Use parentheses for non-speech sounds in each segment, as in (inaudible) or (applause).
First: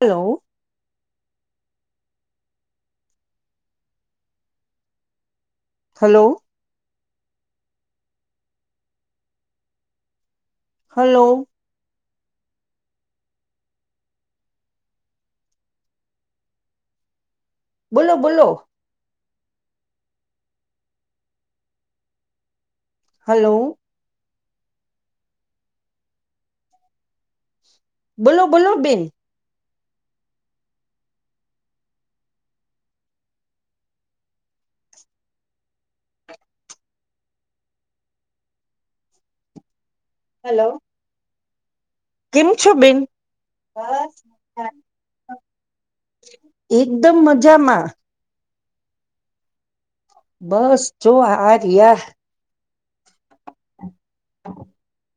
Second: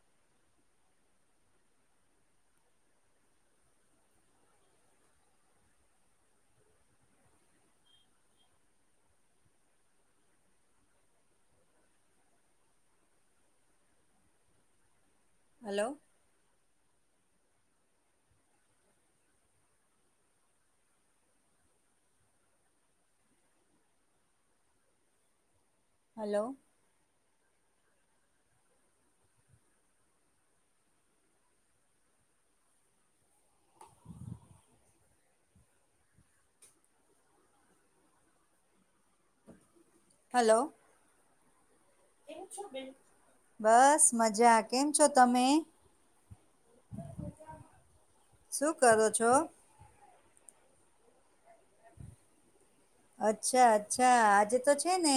Hello hello hello હલોલો બોલો બોલો હલો હલો બોલો બોલોલો બેિન હલો કેમ છો બેન બસ મજા કેમ છો તમે એકદમ મજામાં શું કરો છો બસ જો આ રહિયા અચ્છા અચ્છા આજે તો છે ને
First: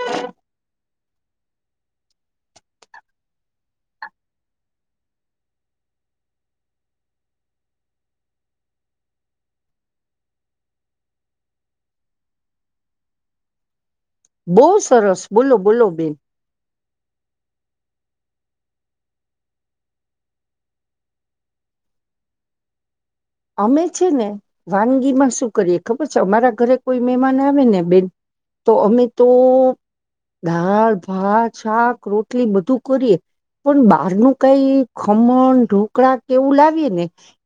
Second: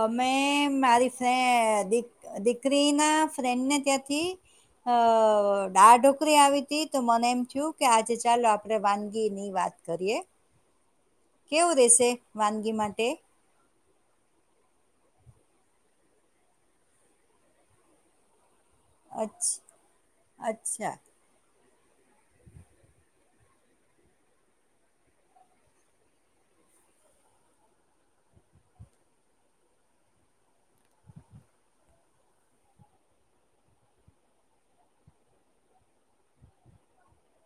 અમે મારી. દીકરી ના ફ્રેન્ડ ને ત્યાંથી અ ડાઢોકરી આવી ત તો મને એમ થયું કે આજે ચાલો આપડે વાનગી નહી વાત વાત કરીએ કેવું રેશે વાનગી માટે બહુ સરસ બોલો બોલો બેિન. અચ્છ અચ્છા અમે છે ને વાનગીમાં શું કરીએ ખબર છે અમારા ઘરે કોઈ મહેમાન આવે ને બેન તો અમે તો દળ ભાત શાક રોટલી બધું કરીએ પણ બહારનું કઈ ખમણ ઢોકળા કેવું લાવીએ ને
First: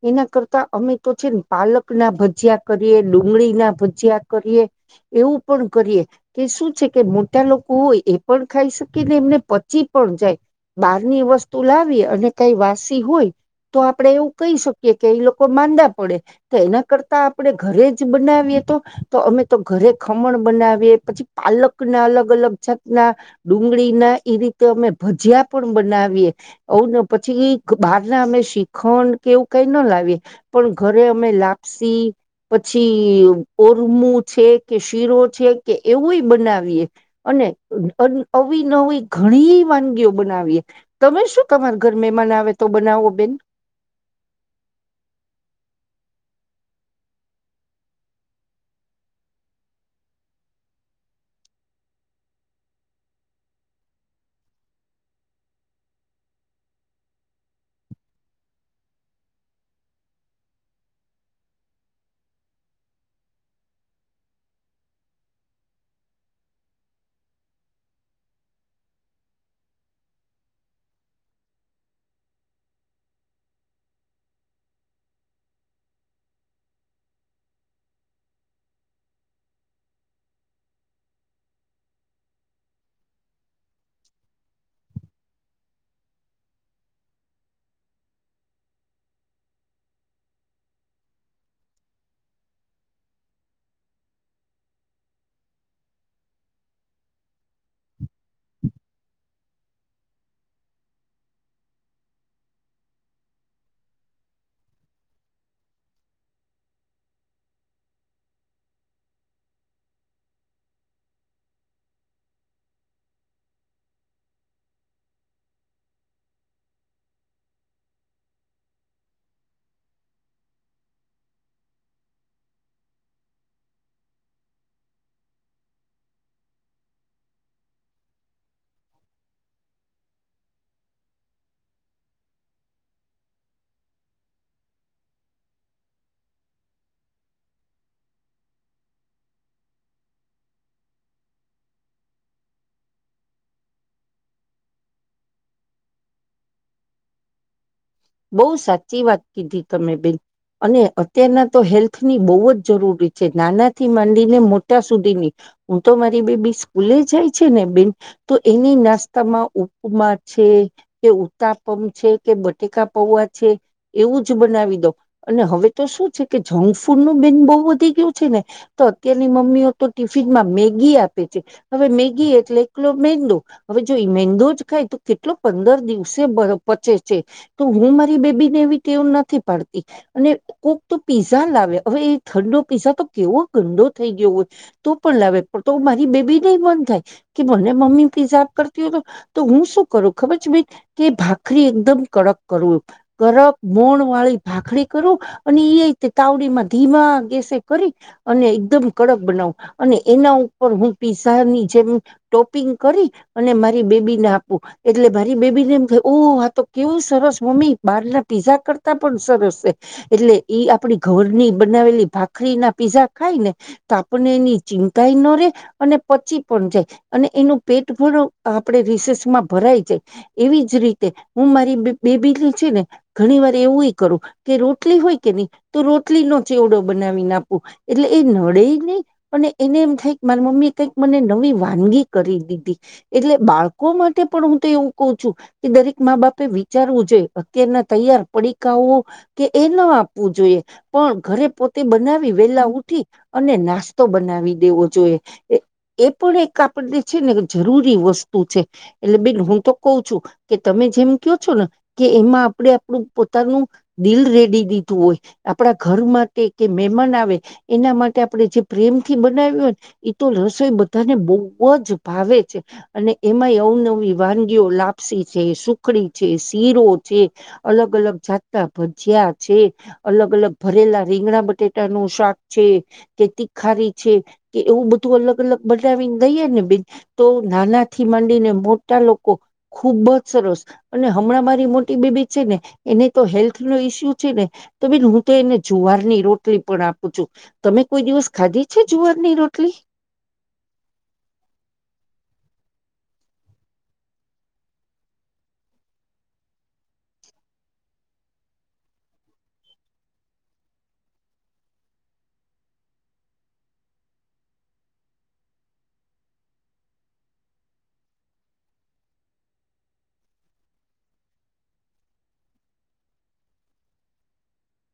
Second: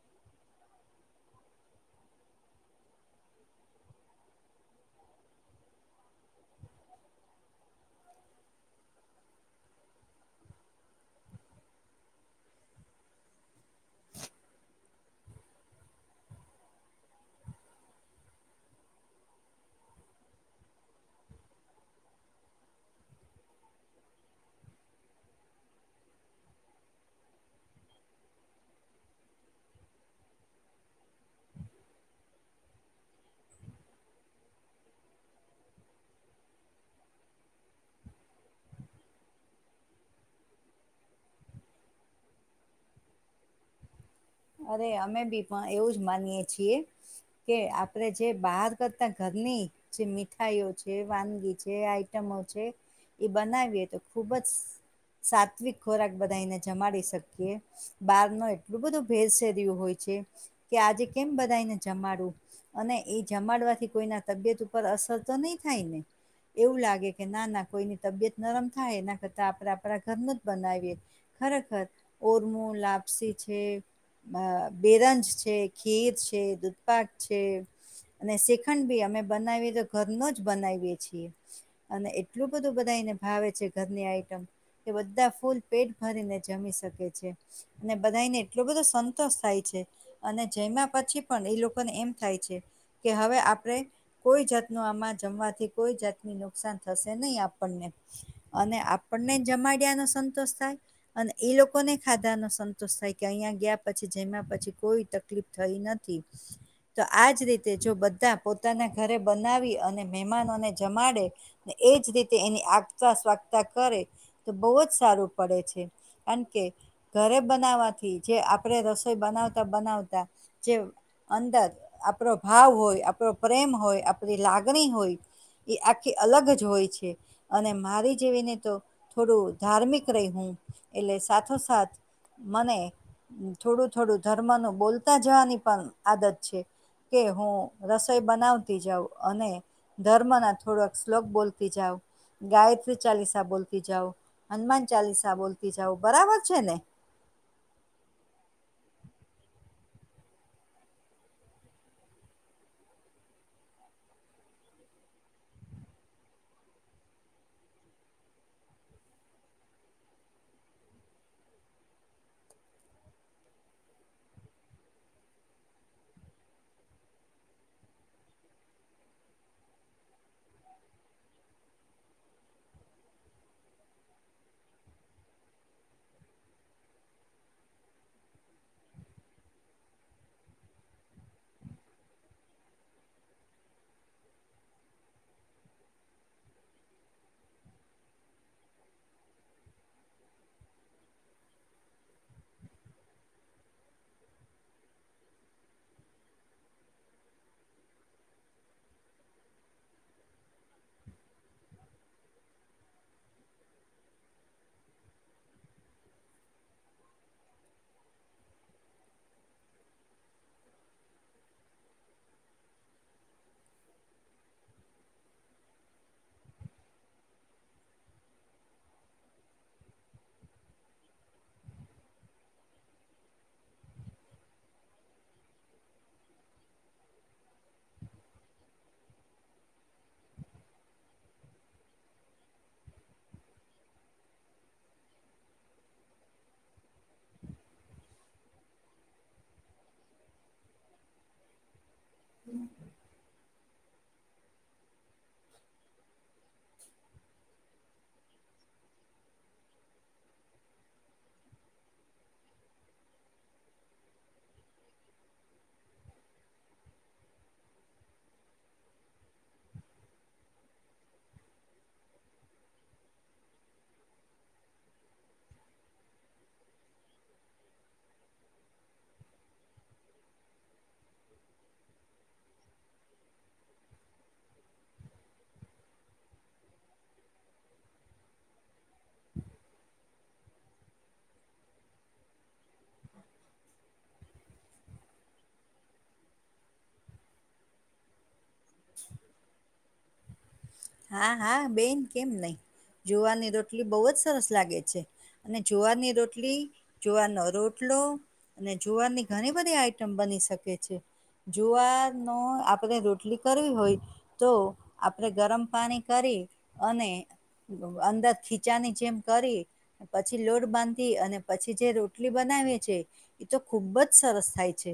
એના કરતા અમે તો છે ને પાલક ના ભજીયા કરીએ ડુંગળી ના ભજયા કરીએ એવું પણ પણ કરીએ કે શું છે કે મોટા લોકો હોય એ પણ ખાઈ શકી ને એમને પચી પણ જાય બહારની વસ્તુ લાવી અને કઈ વાસી હોય તો આપડે એવું કહી શકીએ કે એ લોકો માંા પડે તો એના કરતા આપણે ઘરે જ બનાવીએ તો તો અમે તો ઘરે ખમણ...................................................... બનાવી પછી પાલક ના અલગ અલગ જાત ના ડુંગળી ના એ રીતે અમે ભજીયા પણ બનાવીએ પછી બહાર ના અમે શીખણ કે એવું કઈ ન લાવીએ પણ ઘરે અમે લાપસી પછી ઓરમું છે કે શીરો છે કે એવુંય બનાવીએ અને અ ન ઘણી વાનગીઓ બનાવીએ તમે શું તમારા ઘર મમાન આવે તો બનાવો બેન. અરે અમે બી પણ એવું જ માનીએે છીએ. કે આપડે જે બહાર કરતા ઘરની જે મીઠાઈઓ છે વાનગી છે આઈટમ એ બનાવીએ તો ખુબ જ સાત્વિક ખોરાક બધાને જમાડી શકીએ બાર નો એટલું બધું ભેરસે રહ્યું હોય છે કે આજે કેમ બધને જમાડું અને એ જમાડવાથી કોઈના તબિયત ઉપર અસર તો નહી થાય ને એવું લાગે કે ના ના કોઈની તબિયત નરમ થાય એના કરતા આપણે આપણા ઘર ન બનાવીએ. ખરેખર ઓરમું લાપસી છે. અ બેરંજ છે ખીર છે દૂધપક છે. અને શ્રીખંડ ભી અમે બનાવીએ તો ઘરનો જ બનાવીએ છીએ. અને એટલું બધું બધા એને ભાવે છે ઘરની આઈટમ એ બધા ફૂલ પેટ ભરીને જમી શકે છે અને બધાને એટલો બધો સંતોષ થાય છે અને જેમાં પછી પણ એ લોકોને એમ થાય છે કે હવે. આપે કોઈ જાત ન આમાં જમવાથી કોઈ જાતને નુકસાન થશે નહી આપણને અને આપણને જમાડયા નો સંતોષ થાય અને એ લોકોને ખાધા નો સંતોષ થાય કે અહીંયા ગયા પછી જમ્યા પછી કોઈ તકલીફ થઈ નથી. તો આજ રીતે જો બધા પોતાના ઘરે બનાવી અને મહેમાનોને જમાડે ને એ જ રીતે એની આગતા સ્વાગતા કરે તો બહુ જ સારું પડે છે. કાન કે ઘરે બનાવા થી જે આપણેે રસોઈ બનાવતા બનાવતા જે અંદર આપડો ભાવ હોય આપડો પ્રેમ હોય આપડી લાગણી હોય એ આખી અલગ જ હોય છે અને મારી જેવીને તો થોડું ધાર્મિક રહી હું એટલે સાથોસાથ મને હમ્મ થોડું થોડું ધર્મા નો બોલતા જવાની પણ આદત છે. કે હું રસોઈ બનાવતી જાઉં અને ધર્મ ના થોડોક શ્લોક બોલતી જાવ ગાયત્રી ચાલીસા બોલતી જાઓ, હનુમાન ચાલીસા બોલતી જાવ બરાબર છે ને? (inaudible) બહુ સાચી વાત કીધી તમે બેન. અને અત્યારના તો હેલ્થની બહુ જ જરૂરી છે, નાનાથી માંડીને મોટા સુધીની. હું તો મારી બેબી સ્કૂલે જાય છે ને બેન તો એની નાસ્તામાં ઉપમા છે કે ઉતાપંમ છે, કે બ ટેકા પૌવા છે, એવું જ બનાવી દો અને હવે તો શું છે કે જંક ફૂડ નું બેન બહુ વધી ગયું છે ને તો અત્યારની મમ્મીઓ તો ટિફિનમાં મેગી આપે છે, હવે મેગી એટલે એકલો મેંદો હવે જો એ મેંદો જ ખાય તો કેટલો પંદર દિવસે બર પચે છે. તો હું મારી બેબી ને એવી ટેવ નથી પાડતી અને કોક તો પીઝા લાવે હવે એ ઠંડો પીસા તો કેવો ગંદો થઈ ગયો હોય તો પણ લાવે. તો મારી બેબી ને ઈ મન થાય કે મને મમ્મી પિઝા આપ કરતી હો હતો તો હું શું કરું ખબર છે બેન કે ભાખરી એકદમ કડક કરું કરક મોણ વાળી ભાખડી કરું અને એ રીતે તાવડીમાં ધીમા ગેસ સે કરી અને એકદમ કડક બનાઉ અને એના ઉપર હું પીસાની જેમ ટો પિંગ કરી અને મારી બેબીને આપું એટલે મારી બેબીને એમ થે ઓ આ તો કેવું સરસ મમ્મી બહાર ના પીઝા કરતા પણ સરસ છે, એટલે ઈ આપણી ઘરની બનાવેલી ભાખ રી ના પીઝા ખાય ને તો આપને એની ચિંતાઈ ન રે અને પછી પણ જાય અને એ એનું પેટ ભરું આપે રિસેસમાં ભરાઈ જાય એવી જ રીતે હું મારી બે બેબીલી છે ને ઘણી વાર એવુંય કરું કે રોટલી હોય કે નહી તો રોટલી નો ચવડો બના નાવીને આપું. એટલે એ નડે નહી એને એમ થાય મારી મમ્મી કઈક મને નવી વાનગી કરી દીધી એટલે બાળકો માટે પણ હું તો એવું કહું છું કે દરેક મા બાપે એ વી ચારવું જોઈએ એના અત્યારના તૈયાર પડીકાઓ કે એ ના આપવું જોઈએ. પણ ઘરે પોત તે બનાવી વેલા ઉઠી અને નાસ્તો બનાવી દેવો જોઈએ એ એ પણ એક આપણને છે ને જરૂરી વસ્તુ છે એટલે બેન હું તો કહ છું કે તમે કે જેમ ક્યો છો ના કે એમાં આપણે આપણું પોતાનું દિલ રેડી દીધું હોય આપણા ઘર માટે એ કે મેમાન આવે એના માટે આપણે જે પ્રેમથી બનાવ્યું હોય એતો રસોઈ બધાને બહુ બહુજ ભાવે છે અને એમાંય આવ નવી વાનગીઓ લાપસી છે, સુખડી છે, શીરો છે અલગ અલગ જાતતા ભજયા છે, અલગ અલગ ભરેલા રી રીંગણા બટેટા નું શાક છે, કે તીખારી છે કે એવું બધું અલગ અલગ બનાવી ગઈએ ને બિન તો નાના થી માંડીને મોટા લોકો ખુબ જ સરસ અને હમણાં મારી મોટી બેબી છે ને એને તો હેલ્થ ન ઈસ્યુ છે ને તો બેન હું તો એને જોવા વારની રોટલી પણ આપું છું તમે કોઈ દિવસ ખાધી છે જુવારની રોટલી? હા હા બેન કેમ નહી જોવાર રોટલી બહુ જ સરસ લાગે છે. અને જોવાર ની રોટલી જોવાર નો રોટલો અને જુવારની ઘણી બધી આઈટમ બની શકે છે. જોવારા નો આપડે રોટલી કરવી હોય તો આપડે ગરમ પાણી કરી અને અંદર ખીચાની જેમ કરી પછી લોડ બાંધી અને પછી જે રોટલી બના- - છે એ તો ખુબ જ સરસ થાય છે.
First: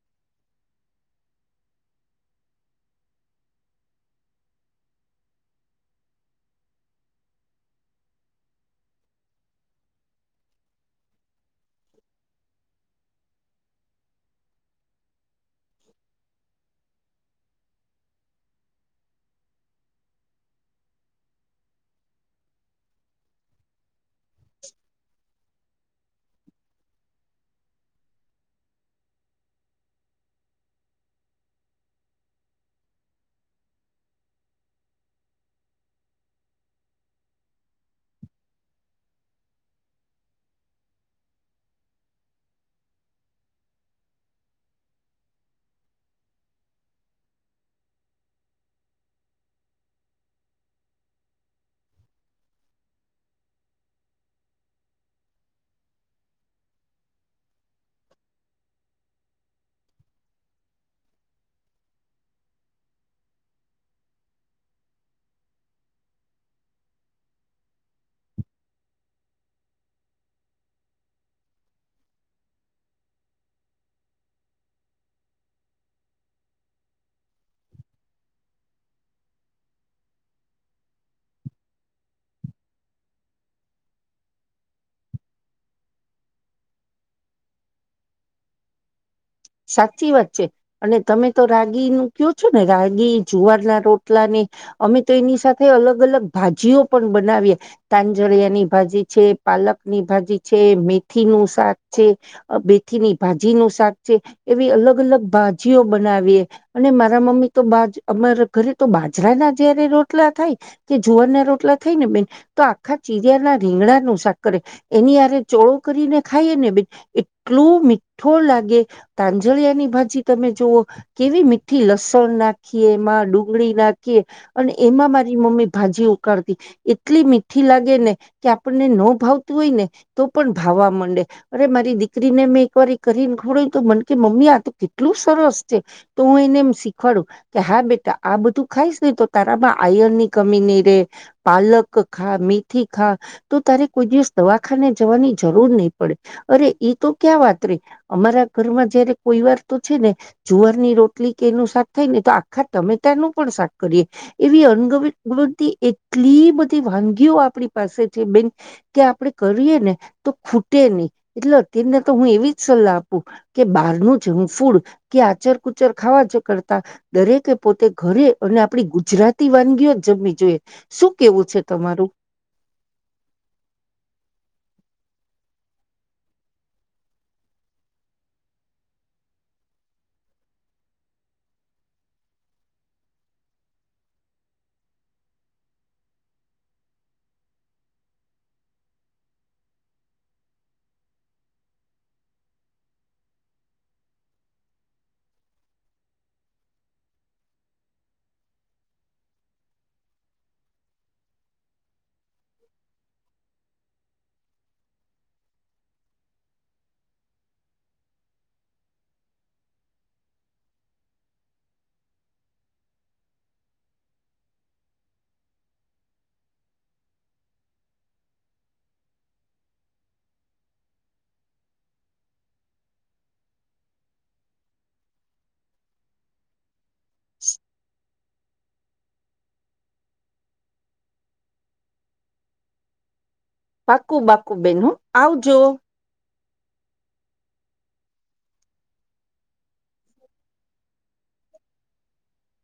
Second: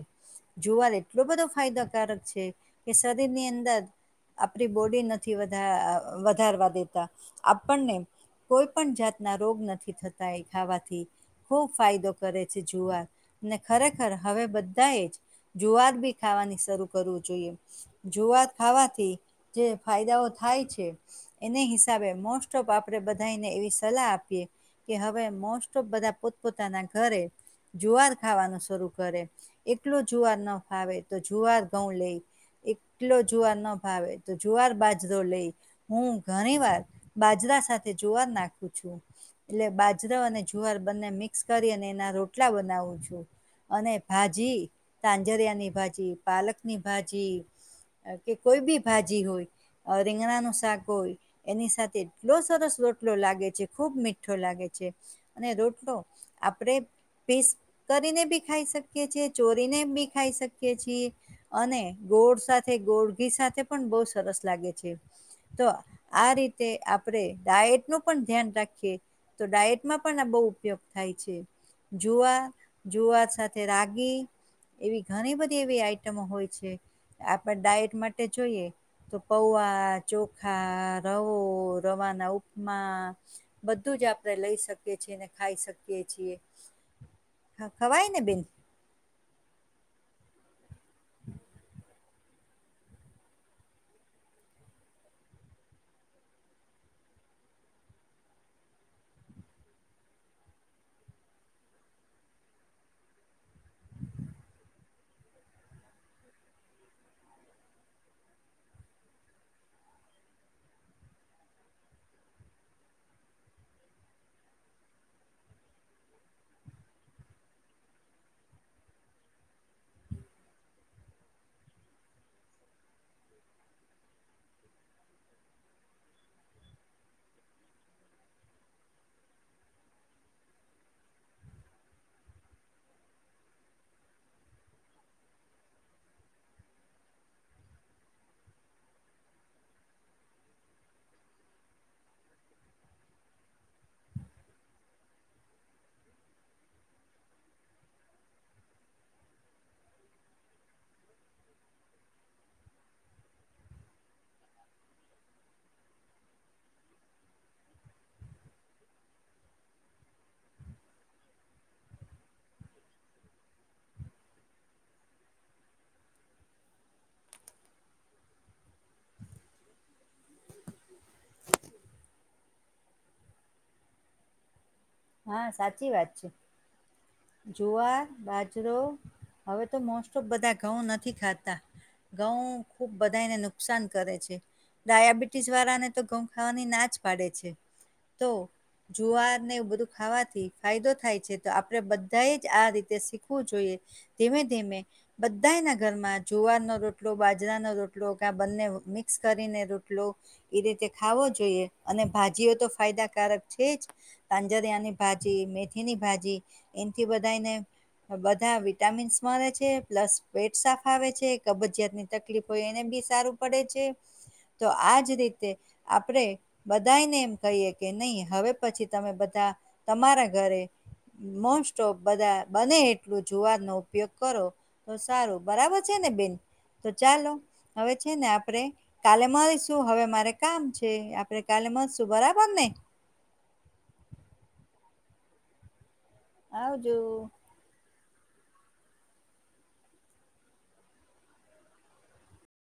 જુવાર એટલો બધો ફાયદાકારક છે કે શરીર ની અંદર- - આપડી બોડી નથી વધા વધારવા દેતા આપણને- - કોઈ પણ જાતના રોગ નથી થતા એ ખાવાથી- - ખૂબ ફાયદો કરે છે, જુવાર ખરેખર હવે બધા એ જ- - જુવાર બી ખાવાની શરૂ કરવું જોઈએ જુવાર ખાવાથી જે ફાયદાઓ- - થાય છે, એને હિસાબે મોસ્ટ ઓફ આપણે બધાને એવી સલાહ આપ- - કે હવે મોસ્ટ ઓફ બધા પોતપોતાના ઘરે- - જુવાર ખાવાનું શરૂ કરે એકલો જુવાર ના ખાવે તો જુવાર ઘઉં લઈ- - એટલો જુવાર ન ભાવે તો જુવાર બાજુ- - લ હું ઘણી વાર બાજરા સાથે જોવા નાખું છું. એટલે બાજરો અને જુવાર બંને મિક્સ કરી અને એના રોટલા બનાવું છું. અને ભાજી તાંજરિયા ની ભાજી પાલક ની ભાજી- - કે કોઈ બી ભાજી હોય રીંગણા નુ શાક હોય એની સાથે એટલો સરસ રોટલો લાગે છે ખુબ મીઠો લાગે છે અને રોટલો આપડે પેસ કરીને બી ખાઈ શકીએ છેએ ચોરીને બી ખાઈ શકીએ છીએ અને ગોળ સાથે ગોળ ઘી સાથે પણ બહુ સરસ લાગે છે તો આ રીતે આપણેે ડાયટ નું પણ ધ્યાન રાખીએ તો ડાયટમાં પણ આ બહુ ઉપયોગ થાય છે જુઆ જુઆ સાથે રાગી એવી ઘણી બધી એવી આઈટમો હોય છે આપણે ડાયટ માટે જોઈએ તો પૌઆ ચોખા રવો રવાના ઉપમા બધું જ આપડે લઈ શકીએ ખાઈ શકીએ ખવાય ને બેન સાચી વાત છે અને તમે તો રાગી નું કયો છો ને રાગી જુવારના રોટલા ને અમે તો એની સાથે અલગ અલગ ભાજીઓ પણ બનાવીએ તાંજરિયાની ભાજી છે પાલક પક ની ભાજી છે મેથી નું શાક છે બેથીની ભાજી નું શાક છે એવી અલગ અલગ ભાજીઓ બનાવીએ અને મારા મમ્મી તો બા અમારા ઘરે તો બાજરા ના જયારે રોટલા થાય કે જુવાર ના રોટલા થાય ને બેન તો આખા ચીરિયા ના રીંગણા નુ શાકરે એની આરે ચોળો કરીને ખાઈએ ને બે એટલું મીઠો લાગે તાંજળિયાની ભાજી તમે જુઓ કેવી મીઠી લસણ નાખીએ એમાં ડુંગળી નાખ એમાં મારી મમ્મી ભાજી ઉકાળતી એટલી મીઠી લાગે ને કે આપને ન ભાવતું હોય ને તો પણ ભાવવા માંડે અરે મારી દીકરીને મેં એક વાર કરીને ખવડાય તો મન કે મમ્મી આ તો કેટલું સરસ છે તો હું એને એમ શીખવાડું કે હા બેટા આ બધું ખાય ન તો તારામાં આયન ની કમી નહી રે પાલક ખા મેીથી ખા તો ત કોઈ દિવસ દવાખાને જવાની જરૂર નહી પડે અરે એ તો ક્યાં વાત રે અમારા ઘરમાં જયારે કોઈ વાર તો છે ને જુવાર ની રોટલી કેનું સાથ થાય ને તો આખા ટામેટા નું પણ શાક કરીયે એવી અગતી એટલી બધી વાનગીઓ આપણી પાસે છે બેન કે આપડે કરીએ ને તો ખૂટે નહી એટલે તેમને તો હું એવી જ સલાહ આપ પુ કે બહારનું જેવું ફૂડ કે આચર કુચર ખાવા જ કરતા દરેકે પોતે ઘર નુ અરે અને આપડી ગુજરાતી વાનગીઓ જ જમવી જોઈએ શું કેવું છે તમારું હા સાચી વાત છે જુવાર બાજરો હવે તો મોસ્ટ ઓફ બધા ઘઉં નથી ખાતા ઘઉ ખુબ બધાને નુકસાન કરે છે ડાયાબિટીસ વાળા ને તો ઘઉં ખાવાની ના જ પાડે છે તો જુવાર ને એવું બધું ખાવાથી ફાયદો થાય છે તો આપણે બધાએ જ આ રીતે શીખવું જોઈએ ધીમે ધીમે બધા ના ઘરમાં જુવાર નો રોટલો બાજરા નો રોટલો કે બંને મિક્સ કરીને રોટલો એ રીતે ખાવો જોઈએ અને ભાજીઓ તો ફાયદાકારક છે જ જરિયાની ભાજી મેથીની ભાજી એથી બધાને બધા વિટામીન્સ મળે છે પ્લસ પેટ સાફ આવે છે કબજયાત ની તકલીફ હોય એને સારું પડે છે તો આજ રીતે આપડે બધાને એમ કહીએ કે નહી હવે પછી તમે તમારા ઘરે મોસ્ટ ઓફ બધા બને એટલું જુવાર નો ઉપયોગ કરો તો સારું બરાબર છે ને બેન તો ચાલો હવે છે ને આપ આપે કાલે મળરીશું હવે મારે કામ છે આપે કાલે મળશું બરાબર ને (inaudible) બાકુ બાકુ બેન હ આવજો આવ જો